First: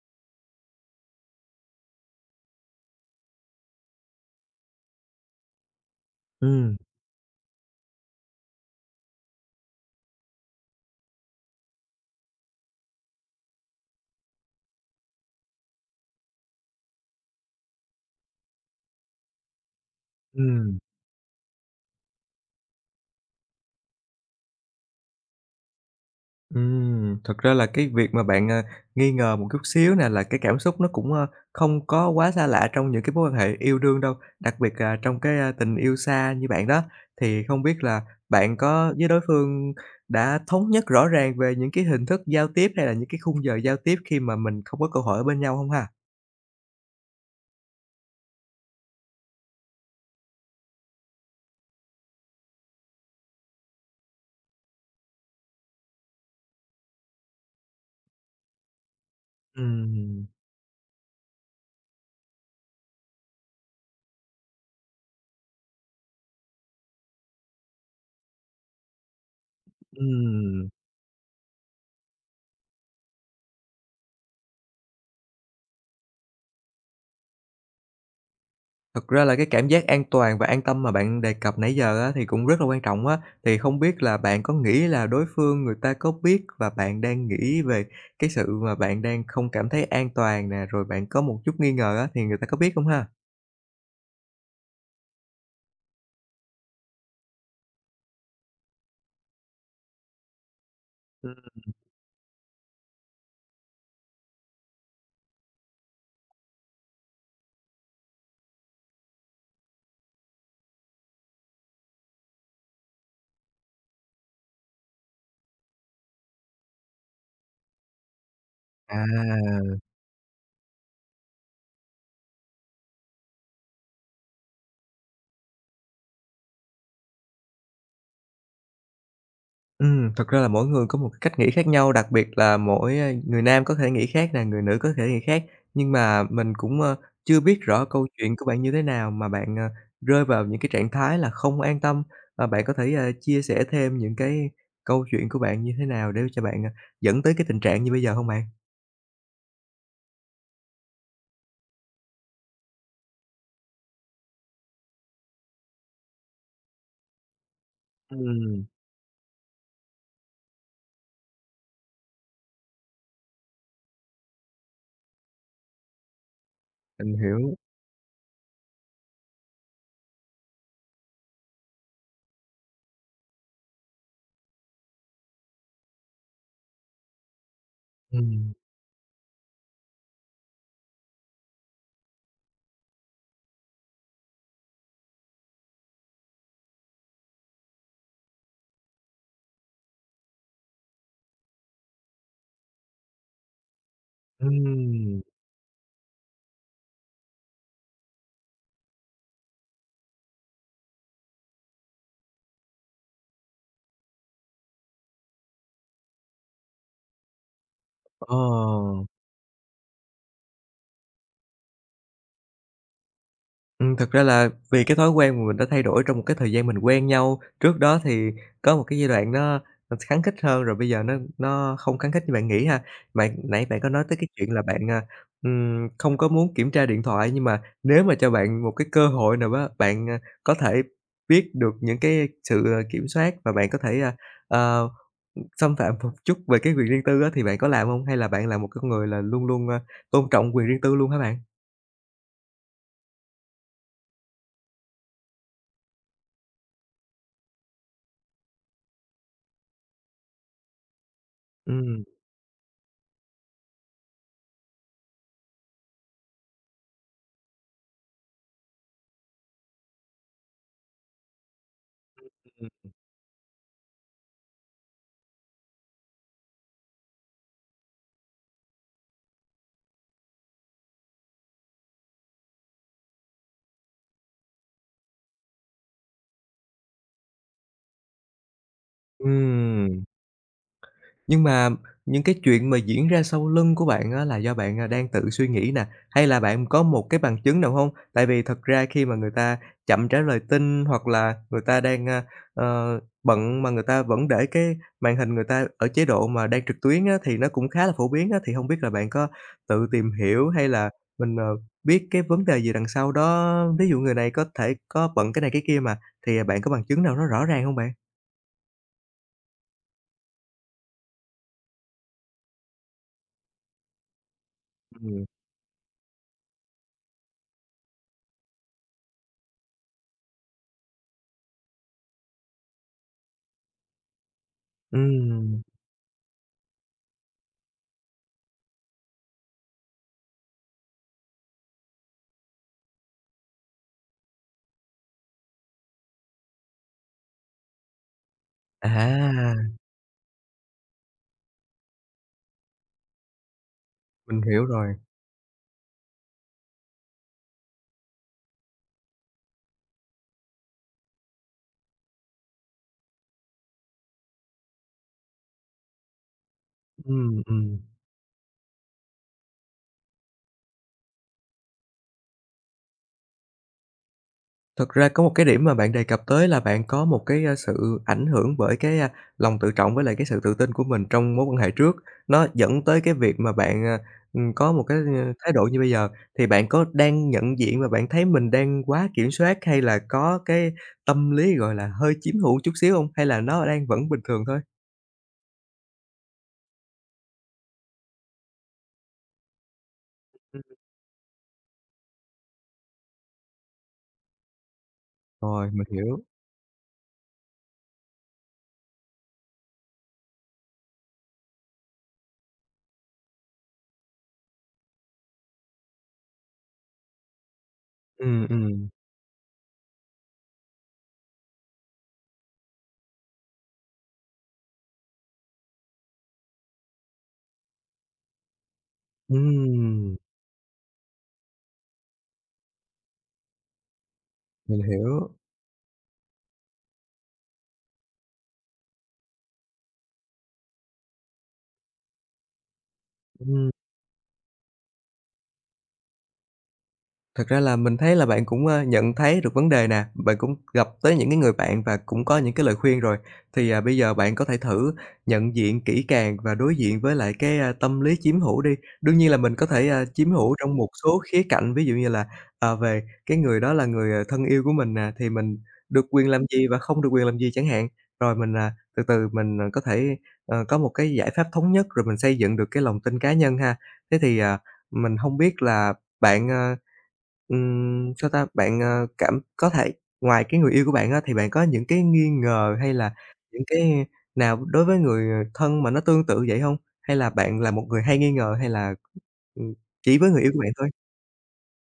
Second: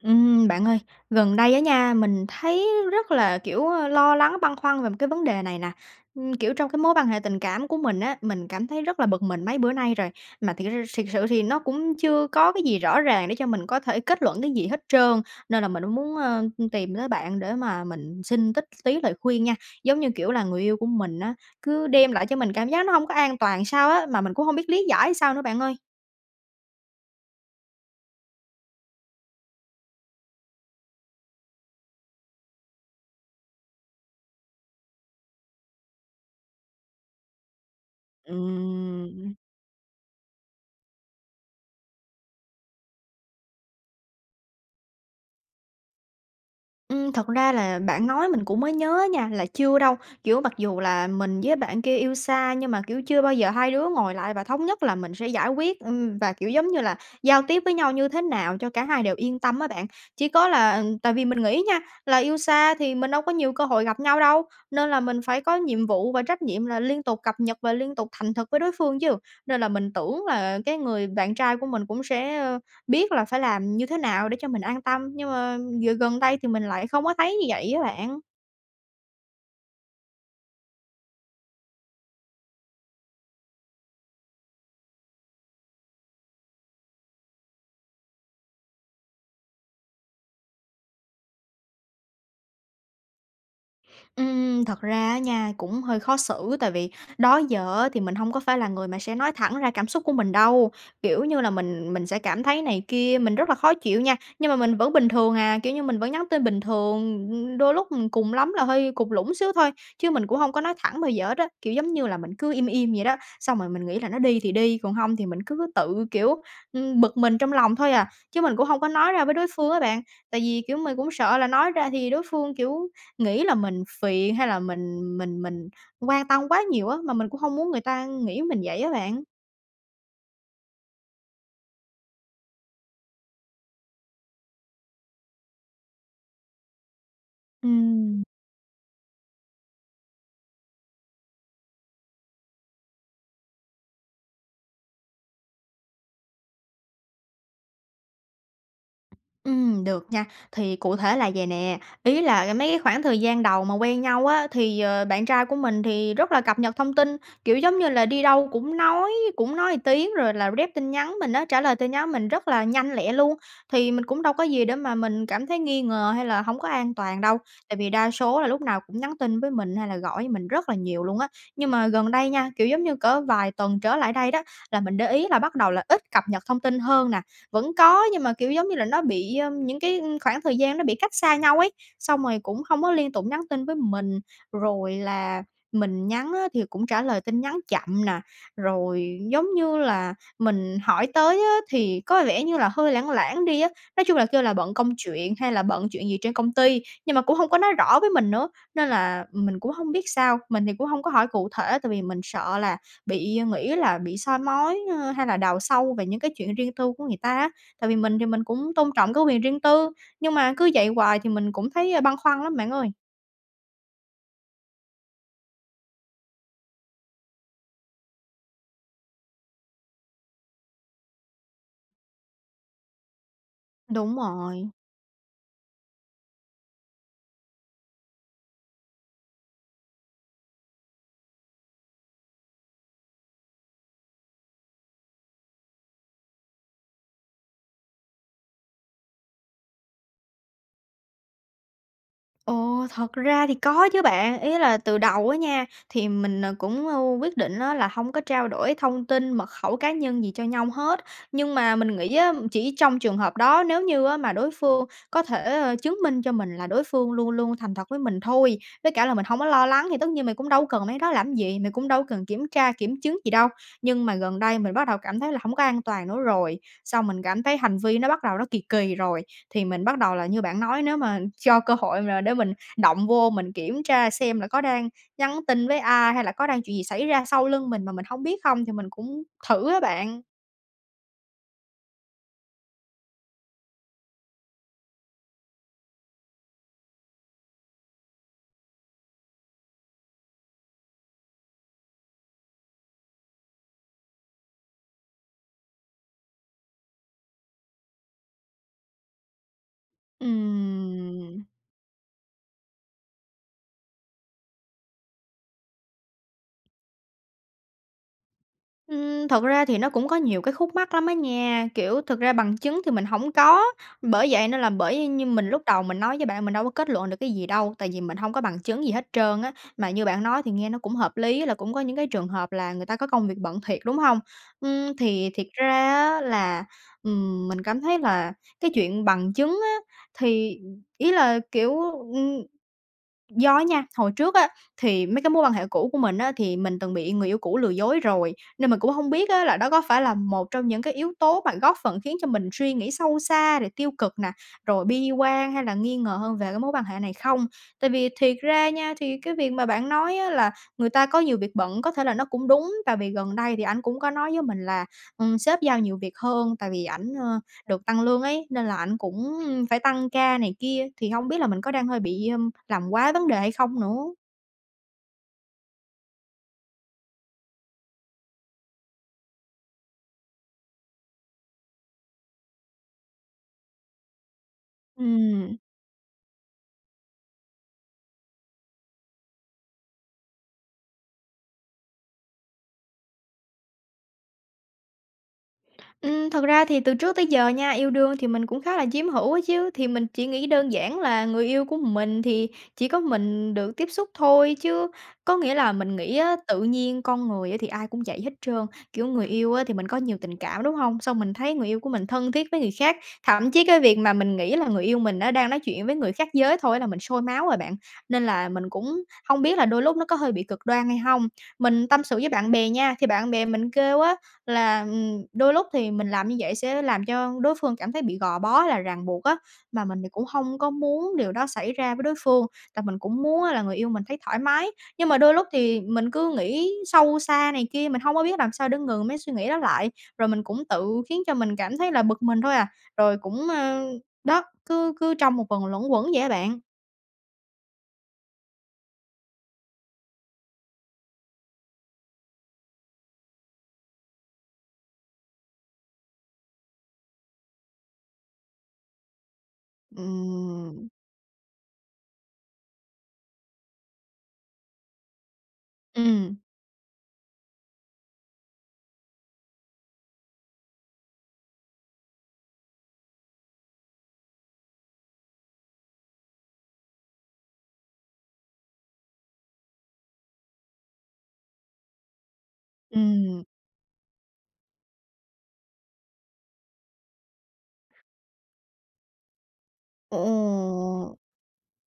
Ừm, bạn ơi, gần đây á nha, mình thấy rất là, kiểu, ơ, lo lắng, băn khoăn về một cái vấn đề này nè. Ừm, kiểu, trong Ừm. cái mối quan hệ tình cảm của mình á, mình cảm thấy rất là bực mình mấy bữa nay rồi, mà thiệt ra thiệt sự thì nó cũng chưa có cái gì rõ ràng để cho mình có thể kết luận cái gì hết trơn. Nên là mình mới muốn, ơ, ưm, tìm tới bạn để mà mình xin tích tí lời khuyên nha, giống như, kiểu là, người yêu Ừm. của mình á, cứ đem lại cho mình cảm giác nó hông có an toàn sao á, mà mình cũng hông biết lý giải sao nữa, bạn ơi. Ừm, thực ra là cái việc mà bạn, à, nghi ngờ một chút xíu nè là cái cảm xúc nó cũng, a, không có quá xa lạ trong những cái mối quan hệ yêu đương đâu, đặc biệt là trong cái, a, tình yêu xa như bạn đó. Thì không biết là bạn có Ừm, với đối ừm. phương đã thống nhất rõ ràng về những cái hình thức giao tiếp, hay là những cái khung giờ giao tiếp khi mà mình không có cơ hội ở bên nhau hông ha? Ừm, thật ra là bạn nói mình cũng mới nhớ á nha, là chưa đâu, kiểu, mặc dù là mình với bạn kia yêu xa, nhưng mà, kiểu, chưa bao giờ hai đứa ngồi lại và thống nhất là mình sẽ giải quyết, ừm, và, kiểu, giống như là, giao tiếp với nhau như thế nào cho cả hai đều yên tâm á bạn. Ừm. Chỉ có là, ừm, tại vì mình nghĩ á nha, là yêu xa thì mình đâu có nhiều cơ hội gặp nhau đâu, nên là mình phải có nhiệm vụ và trách nhiệm là liên tục cập nhật và liên tục thành thực với đối phương chứ. Nên là mình tưởng là Ừm. cái người bạn trai của mình cũng sẽ, ơ, biết là phải làm như thế nào để cho mình an tâm, nhưng mà giờ gần đây thì mình lại không có thấy như vậy á bạn. Thật ra là cái cảm giác an toàn và an tâm mà bạn đề cập nãy giờ á thì cũng rất là quan trọng á. Thì không biết là bạn có nghĩ là đối phương người ta có biết, và bạn đang nghĩ về cái sự mà bạn đang không cảm thấy an toàn nè, rồi bạn có một chút nghi ngờ á thì người ta có biết không ha? Ừm, thật ra á nha, cũng hơi khó xử tại vì đó giờ á, thì mình hông có phải là người mà sẽ nói thẳng ra cảm xúc của mình đâu, kiểu Ừm. như là, mình mình sẽ cảm thấy này kia, mình rất là khó chịu nha, nhưng mà mình vẫn bình thường à, kiểu như, mình vẫn nhắn tin bình thường, ư, đôi lúc cùng lắm là hơi cụt lủn xíu thôi, chứ mình cũng hông có nói thẳng bao giờ hết á. Kiểu, giống như là, mình cứ im im vậy đó, xong rồi mình nghĩ là nó đi thì đi, còn hông thì mình cứ tự, kiểu, ưm, bực mình trong lòng thôi à, chứ mình cũng hông có À. nói ra với đối phương á bạn. Tại vì, kiểu, mình cũng sợ là nói ra thì đối phương, kiểu, nghĩ là mình phiền hay là mình mình mình quan tâm quá nhiều á, mà mình cũng hông muốn người ta nghĩ mình vậy á bạn. Ừm, thực ra là mỗi người có một cách nghĩ khác nhau, đặc biệt là mỗi, a, người nam có thể nghĩ khác nè, người nữ có thể nghĩ khác, nhưng mà mình cũng, a, chưa biết rõ câu Ừm. chuyện của bạn như thế nào mà bạn, à, rơi vào những cái trạng thái là không an tâm. À, bạn có thể, ơ, chia sẻ thêm những cái câu chuyện của bạn như thế nào để cho bạn dẫn tới cái tình trạng như bây giờ hông bạn? Ừm, được nha. Thì cụ thể là vầy nè, ý là, mấy cái khoảng thời gian đầu mà quen nhau á thì, ờ, bạn trai của mình thì rất là cập nhật thông tin, kiểu, giống như là, đi đâu Ừm. cũng nói cũng nói tiếng rồi là rep tin nhắn mình á, trả lời tin nhắn mình rất là nhanh lẹ luôn. Thì mình cũng đâu có gì để mà mình cảm thấy nghi ngờ hay là hông có an Mình toàn đâu hiểu. tại vì đa số là lúc nào cũng nhắn tin với mình hay là gọi với mình rất rất là nhiều luôn á. Nhưng mà gần đây nha, kiểu, giống như cỡ vài tuần trở lại đây đó, là mình để ý là bắt đầu là ít cập nhật thông tin hơn nè. Vẫn có nhưng mà, kiểu, Ừm. giống như là nó bị, ờ, những cái, ừm, khoảng thời gian nó bị cách xa nhau ấy, xong rồi cũng hông có liên tục nhắn tin với mình. Rồi là mình nhắn á thì cũng trả lời tin nhắn chậm nè, rồi giống như là mình hỏi tới á thì có vẻ như là hơi lảng lảng đi á. Nói chung là kêu là bận công Ừm. chuyện hay là bận chuyện gì trên công ty, nhưng mà cũng hông có nói rõ với mình nữa nên là mình cũng hông biết sao. Mình thì cũng hông có hỏi cụ thể tại vì mình sợ là bị, ờ, nghĩ là bị soi mói, ơ, hay là đào sâu về những cái chuyện riêng tư của người ta á. Tại vì mình thì Ờ. mình cũng tôn trọng cái quyền riêng tư, nhưng mà cứ vậy hoài thì mình cũng thấy, ờ, băn khoăn lắm bạn ơi. Ừm, thực ra là vì cái thói quen mà mình đã thay đổi trong một cái thời gian mình quen nhau, trước đó thì có một cái giai đoạn nó thật khắng khít hơn rồi bây giờ nó nó không khắng khít như bạn nghĩ ha. Bạn, nãy bạn có nói tới Đúng cái chuyện là rồi. bạn, à, ừm, không có muốn kiểm tra điện thoại, nhưng mà nếu mà cho bạn một cái cơ hội nào đó, bạn, ờ, có thể biết được những cái sự kiểm soát và bạn có thể, ờ, xâm phạm một chút về cái quyền riêng tư á, thì bạn có làm hông hay là bạn là một con người là luôn luôn, à, tôn trọng quyền riêng tư luôn hả bạn? Ồ, thật ra thì có chứ bạn. Ý là từ đầu á nha, thì mình, ờ, cũng quyết định á là hông có trao đổi thông tin mật khẩu cá nhân gì cho nhau hết. Nhưng mà mình Ừm. nghĩ á, chỉ trong trường hợp đó nếu như á mà đối phương có thể chứng minh cho mình là đối phương luôn luôn thành thật với mình thôi, với cả là mình hông có lo lắng thì tất nhiên mình cũng đâu cần mấy cái đó làm gì, mình cũng đâu có cần kiểm tra Ừm. kiểm chứng gì đâu. Nhưng mà gần đây mình bắt đầu cảm thấy là hổng có an toàn nữa rồi, xong mình cảm thấy hành vi nó bắt đầu nó kì kì rồi. Thì mình bắt đầu là như bạn nói nếu mà cho cơ hội mà để mình động vô mình kiểm tra xem là có đang nhắn tin với ai hay là có chuyện gì xảy ra sau lưng mình mà mình hông biết không, thì mình cũng thử á Ừm. bạn. Nhưng mà những cái chuyện mà diễn ra sau lưng của bạn á là do bạn, à, đang tự suy nghĩ nè, hay là bạn có một cái bằng chứng nào hông? Tại vì thật ra khi mà người ta chậm trả lời tin, hoặc là người ta đang, ơ, bận, mà người ta vẫn để cái màn hình người ta ở chế độ mà đang trực tuyến á, thì nó cũng khá là phổ biến á. Thì không biết là bạn có tự tìm hiểu hay là mình, ờ, Ừm. biết cái vấn đề gì đằng sau đó, ví dụ người này có thể có bận cái này cái kia mà. Thì bạn có bằng chứng nào nó rõ ràng hông bạn? Ưm, thật ra thì nó cũng có nhiều cái khúc mắc lắm á nha. Kiểu, thật ra bằng chứng thì mình hổng có, bởi vậy nên là bởi Ừm. như mình lúc đầu mình nói với bạn, mình đâu có kết luận được cái gì đâu, tại vì mình hông có bằng chứng gì hết trơn á. Mà như bạn nói thì nghe nó cũng hợp lý là cũng có những cái trường hợp là người ta có công việc bận thiệt, đúng hông? Ừm, thì thiệt Ừm. ra á là, ừm, mình cảm thấy là cái chuyện bằng chứng á, thì ý là, kiểu, ừm do á nha, hồi trước á, thì mấy cái mối quan hệ cũ của mình á thì mình từng bị người yêu cũ lừa dối rồi, nên mình cũng hông biết á là đó À! có phải là một trong những cái yếu tố mà góp phần khiến cho mình suy nghĩ sâu xa, rồi tiêu cực nè, Mình hiểu rồi rồi. bi quan hay là nghi ngờ hơn về cái mối quan hệ này không. Tại vì thiệt ra nha, thì cái việc mà bạn nói á là người ta có nhiều việc bận có thể là nó cũng đúng, tại vì gần đây thì ảnh cũng có nói với mình là, ừm, sếp giao nhiều việc hơn, tại vì ảnh, ờ, Ừm, ừm. được tăng lương ấy nên là ảnh cũng phải tăng ca này kia, thì không biết là mình có đang hơi bị, à, làm quá vấn đề hay không nữa. Thực ra có một cái điểm mà bạn đề cập tới là bạn có một cái, à, sự ảnh hưởng bởi cái, à, lòng tự trọng với lại cái sự tự tin của mình trong mối quan hệ trước, nó dẫn tới cái việc mà bạn, à, ừm, có một cái, à, thái Ừm. độ như bây giờ. Thì bạn có đang nhận diện và bạn thấy mình đang quá kiểm soát hay là có cái tâm lý, gọi là, hơi chiếm hữu một chút xíu hông, hay là nó đang vẫn bình thường thôi? Ừm, thực ra thì từ trước tới giờ nha, yêu đương thì mình cũng khá là chiếm hữu á chứ, thì mình chỉ nghĩ Ừm. đơn giản là người yêu của mình thì chỉ có mình được tiếp xúc thôi chứ, có nghĩa Rồi, là mình mình nghĩ hiểu. á, tự nhiên con người thì ai cũng vậy hết trơn, kiểu, người yêu á thì mình có nhiều tình cảm, đúng hông? Xong mình thấy người yêu của mình thân thiết với người khác, thậm chí cái việc mà mình nghĩ là người yêu mình nó đang nói chuyện với người khác giới thôi là mình sôi máu rồi bạn. Nên Ừm, là mình ừm. cũng hông biết là đôi lúc nó có hơi bị cực đoan hay hông? Mình tâm sự với bạn bè nha, thì bạn bè mình kêu á là, ừm, đôi lúc thì mình làm như vậy sẽ làm cho đối phương cảm thấy bị gò bó, hay là ràng buộc á, mà mình thì Ừm. cũng hông có muốn điều đó xảy ra với đối phương, tại mình cũng muốn á là người yêu mình thấy thoải mái. Mình Nhưng mà hiểu. đôi lúc thì mình cứ nghĩ sâu xa này kia, mình hông có biết làm sao để ngừng mấy suy nghĩ đó lại, rồi mình cũng tự khiến cho mình cảm thấy là bực mình thôi à, rồi cũng, Ừm. ơ đó, cứ cứ trong một vòng luẩn quẩn vậy á bạn. Thật ra là mình thấy là bạn cũng, a, nhận thấy được vấn đề nè, bạn cũng gặp tới những cái người bạn và cũng có những cái lời khuyên rồi. Thì, ờ, bây giờ bạn có thể thử nhận diện kỹ càng và đối diện với lại cái, a, tâm lý chiếm hữu đi. Đương nhiên là mình có thể, a, chiếm hữu trong một Ừm. số khía cạnh, ví dụ như là, à, về cái người đó là người, ờ, thân yêu của mình nè thì mình được quyền Ừm. làm gì và không được quyền làm gì chẳng hạn, rồi mình, à, từ từ mình, ờ, có thể, ờ, có một cái giải pháp thống nhất rồi mình xây dựng được cái lòng tin cá nhân ha. Thế thì, à, mình hông biết là bạn, ơ, ừm, sao ta? Bạn, a, cảm có thể ngoài cái người yêu của bạn á thì bạn có những cái nghi ngờ, hay là Ừm. những cái nào đối với người, ờ, thân mà nó tương tự vậy hông? Hay là bạn là một người hay nghi ngờ hay là, ừm, chỉ Ờ, với người yêu của bạn thôi? ờ.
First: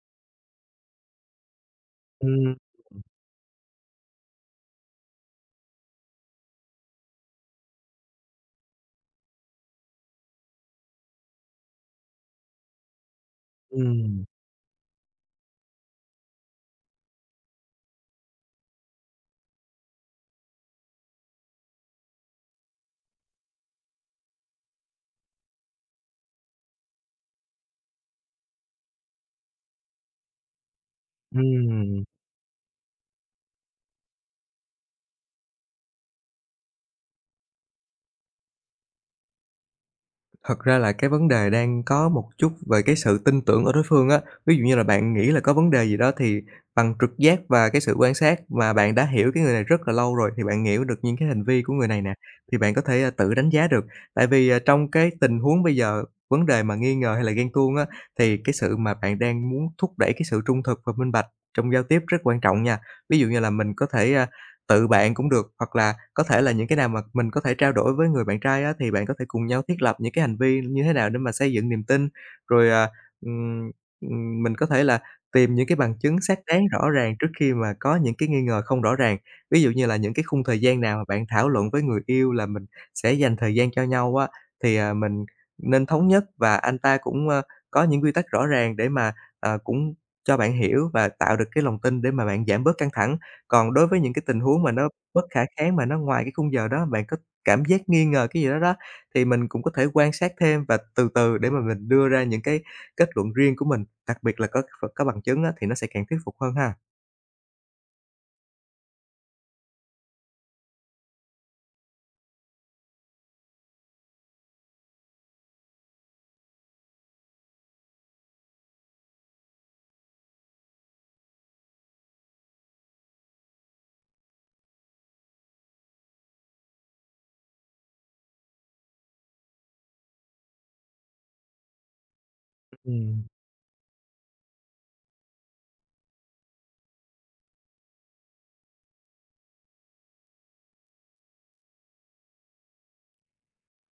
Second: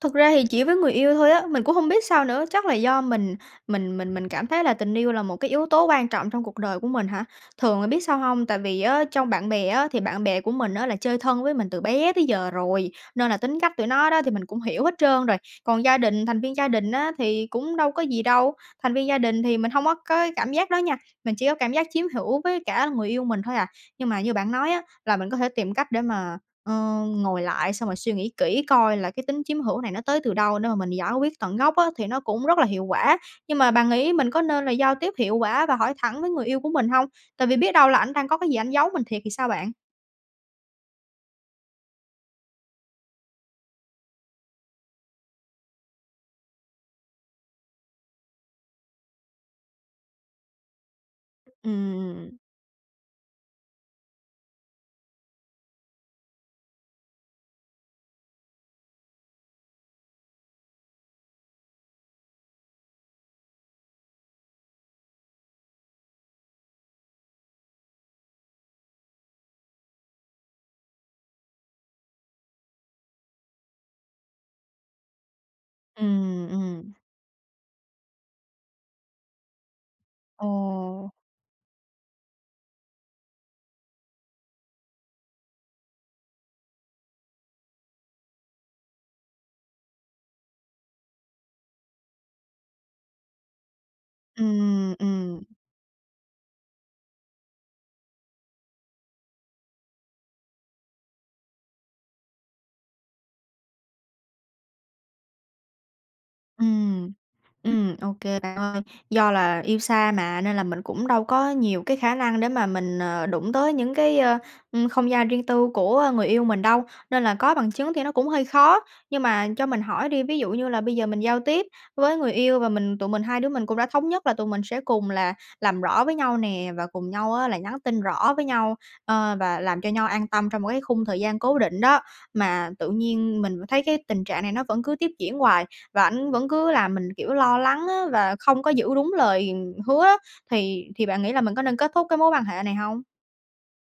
Thực ra thì chỉ với người yêu thôi á, mình cũng hông biết sao nữa, Ưm. chắc là Ừm. do mình mình mình mình cảm thấy là tình yêu là một cái yếu tố quan trọng trong cuộc đời của mình hả? Thường là biết sao hông? Tại vì á trong bạn bè á thì bạn bè của mình á là chơi thân với mình từ bé tới giờ rồi, nên là tính cách tụi nó đó Ừm. thì mình cũng hiểu hết trơn rồi. Còn gia đình thành viên gia đình á thì cũng đâu có gì đâu, thành viên gia đình thì mình hông có có cái cảm giác đó nha, mình chỉ có cảm giác chiếm hữu với cả là người yêu mình thôi à. Nhưng mà như bạn nói á là mình có thể tìm cách để mà, ờ, ngồi lại, xong rồi suy nghĩ kỹ coi là cái tính chiếm hữu này nó tới từ đâu để mà mình giải quyết tận gốc á Ừm. thì nó cũng rất là hiệu quả. Nhưng mà bạn nghĩ mình có nên là giao tiếp hiệu quả và hỏi thẳng với người yêu của mình hông? Tại vì biết đâu là ảnh đang có cái gì ảnh giấu mình thiệt thì sao bạn? Thật ra là cái vấn đề đang có một chút về cái sự tin tưởng ở đối phương á. Ví dụ như là bạn nghĩ là có vấn đề gì đó thì bằng trực giác và cái sự quan sát, và bạn đã hiểu cái người này rất là lâu rồi, thì bạn hiểu được những cái hành vi của người này nè Ừm. thì bạn có thể tự đánh giá được. Tại vì, ờ, trong cái tình huống bây giờ, vấn đề mà nghi ngờ hay là ghen tuông á, thì cái sự mà bạn đang muốn thúc đẩy- cái sự trung thực và minh bạch trong giao tiếp rất quan trọng nha. Ví dụ như là mình có thể, à, tự bạn cũng được, hoặc là có thể là những cái nào mà mình có thể trao đổi với người bạn trai á thì bạn có thể cùng nhau thiết lập những cái hành vi như thế nào để mà xây dựng niềm tin, rồi, à, ừm, ừm, mình có thể là tìm những cái bằng chứng xác Ừm, đáng rõ ừm. ràng trước khi mà có những cái nghi ngờ không rõ ràng. Ví dụ như là những cái khung thời gian nào mà Ồ. bạn thảo luận với người yêu là mình sẽ dành thời gian cho nhau á, thì, à, mình nên thống nhất, và anh ta cũng, ơ, có những quy tắc rõ ràng để mà, à, cũng cho bạn hiểu và tạo được cái lòng tin để mà bạn giảm bớt căng thẳng. Còn đối với những cái tình huống mà nó Ừm, bất khả ừm. kháng mà nó ngoài cái khung giờ đó, bạn có cảm giác nghi ngờ cái gì đó đó, thì mình cũng có thể quan sát thêm, và từ từ để mà mình đưa ra những cái kết luận riêng của mình, đặc biệt là có kh có bằng chứng á thì nó sẽ càng thuyết phục hơn ha. Ừm, ừm, ô kê bạn ơi, do là yêu xa mà nên là mình cũng đâu có nhiều cái khả năng để mà mình, ờ, đụng tới những cái, ờ, ừm, không gian riêng tư của người yêu mình đâu, nên là có bằng chứng thì nó cũng hơi khó. Nhưng mà cho mình hỏi đi, ví dụ như là bây giờ mình giao tiếp với người yêu, và mình tụi mình hai đứa mình cũng đã thống nhất là tụi mình sẽ cùng là làm rõ với nhau nè, và cùng nhau á là nhắn tin rõ với nhau, ờ, và làm cho nhau an tâm trong một cái khung thời gian cố định đó, mà tự Ừm. nhiên mình thấy cái tình trạng này nó vẫn cứ tiếp diễn hoài, và ảnh vẫn cứ làm mình, kiểu, lo lắng á và không có giữ đúng lời hứa á, thì thì bạn nghĩ là mình có nên kết thúc cái mối quan hệ này hông?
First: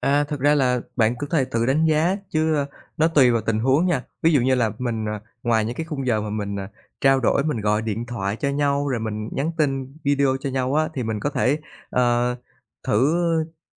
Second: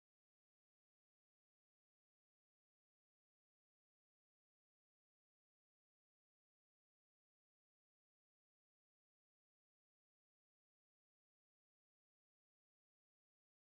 À, thực ra là bạn có thể tự đánh giá chứ nó tùy vào tình huống nha. Ví dụ như là mình, ờ ngoài những cái khung giờ mà mình, ờ, trao đổi, mình gọi điện thoại cho nhau, rồi mình nhắn tin video cho nhau á thì mình có thể, ờ, thử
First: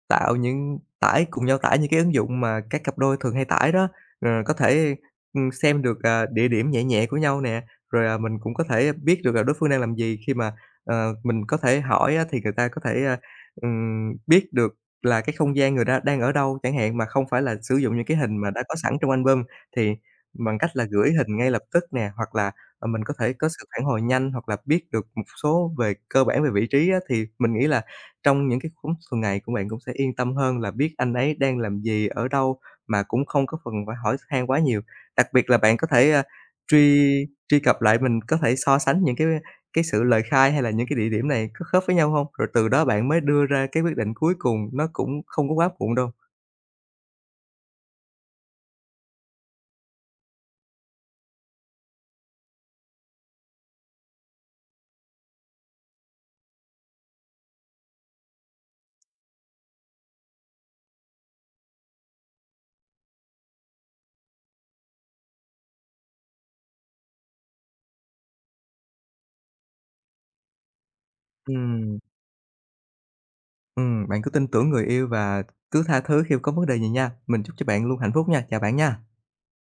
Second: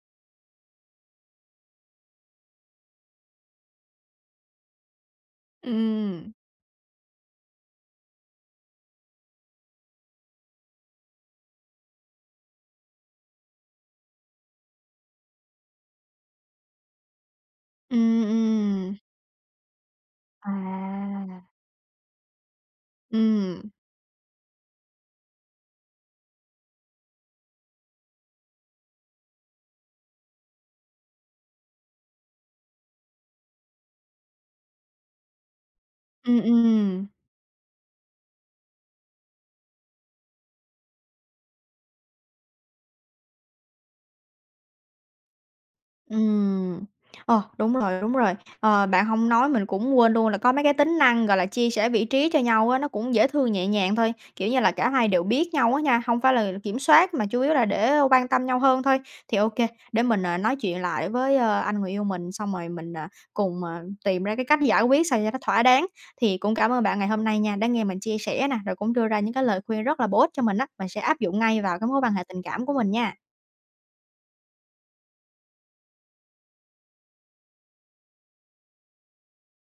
tạo những tải cùng nhau tải những cái ứng dụng mà các cặp đôi thường hay tải đó. Ờ, có thể, ừm, xem được, à, Ừm. địa điểm nhẹ nhẹ của nhau nè, rồi, à, mình cũng có thể biết được là đối phương đang làm gì, khi mà ờ, mình có thể hỏi á thì người ta có thể, ờ, ừm, biết được là cái không gian người ta đang ở đâu chẳng hạn mà không phải là sử dụng những cái Ừm, hình mà đã có sẵn ừm. trong album, thì bằng cách là gửi hình À! ngay lập tức nè, hoặc là, ờ, mình có thể có sự Ừm. phản hồi nhanh hoặc là biết được một số về cơ bản về vị trí á. Thì mình nghĩ là trong những cái lúc thường ngày của bạn cũng sẽ yên tâm hơn là biết anh ấy đang làm gì, ở đâu mà cũng không có phần phải hỏi x han quá nhiều. Đặc biệt là bạn có thể, ờ, Ừm, truy ừm. truy cập lại, mình có thể so sánh những cái cái sự lời khai hay là những cái địa điểm này có khớp với nhau hông, rồi từ đó bạn mới đưa ra cái quyết định cuối cùng, nó cũng không có quá muộn đâu. Ừm. Ồ! Đúng rồi, đúng rồi. Ờ, bạn hông nói mình cũng quên luôn là có mấy cái tính năng gọi là chia sẻ vị trí cho nhau á, nó cũng dễ thương, nhẹ nhàng thôi. Kiểu như là cả hai đều biết nhau á nha, hông phải là kiểm soát mà chủ yếu là để quan tâm nhau hơn thôi. Thì ô kê, để mình, ờ, nói chuyện lại với, ờ, anh người yêu mình, xong rồi mình, à, cùng, à, tìm ra cái cách giải quyết sao cho nó thỏa đáng. Thì cũng cảm ơn bạn ngày hôm nay nha, đã nghe mình chia sẻ nè, rồi cũng đưa ra những cái lời khuyên rất là bổ ích cho mình á. Mình sẽ áp dụng ngay vào cái Ừm. mối quan hệ tình cảm của mình nha. Ừm. Bạn cứ tin tưởng người yêu và cứ tha thứ khi có vấn đề gì nha. Mình chúc cho bạn luôn hạnh phúc nha! Chào bạn nha!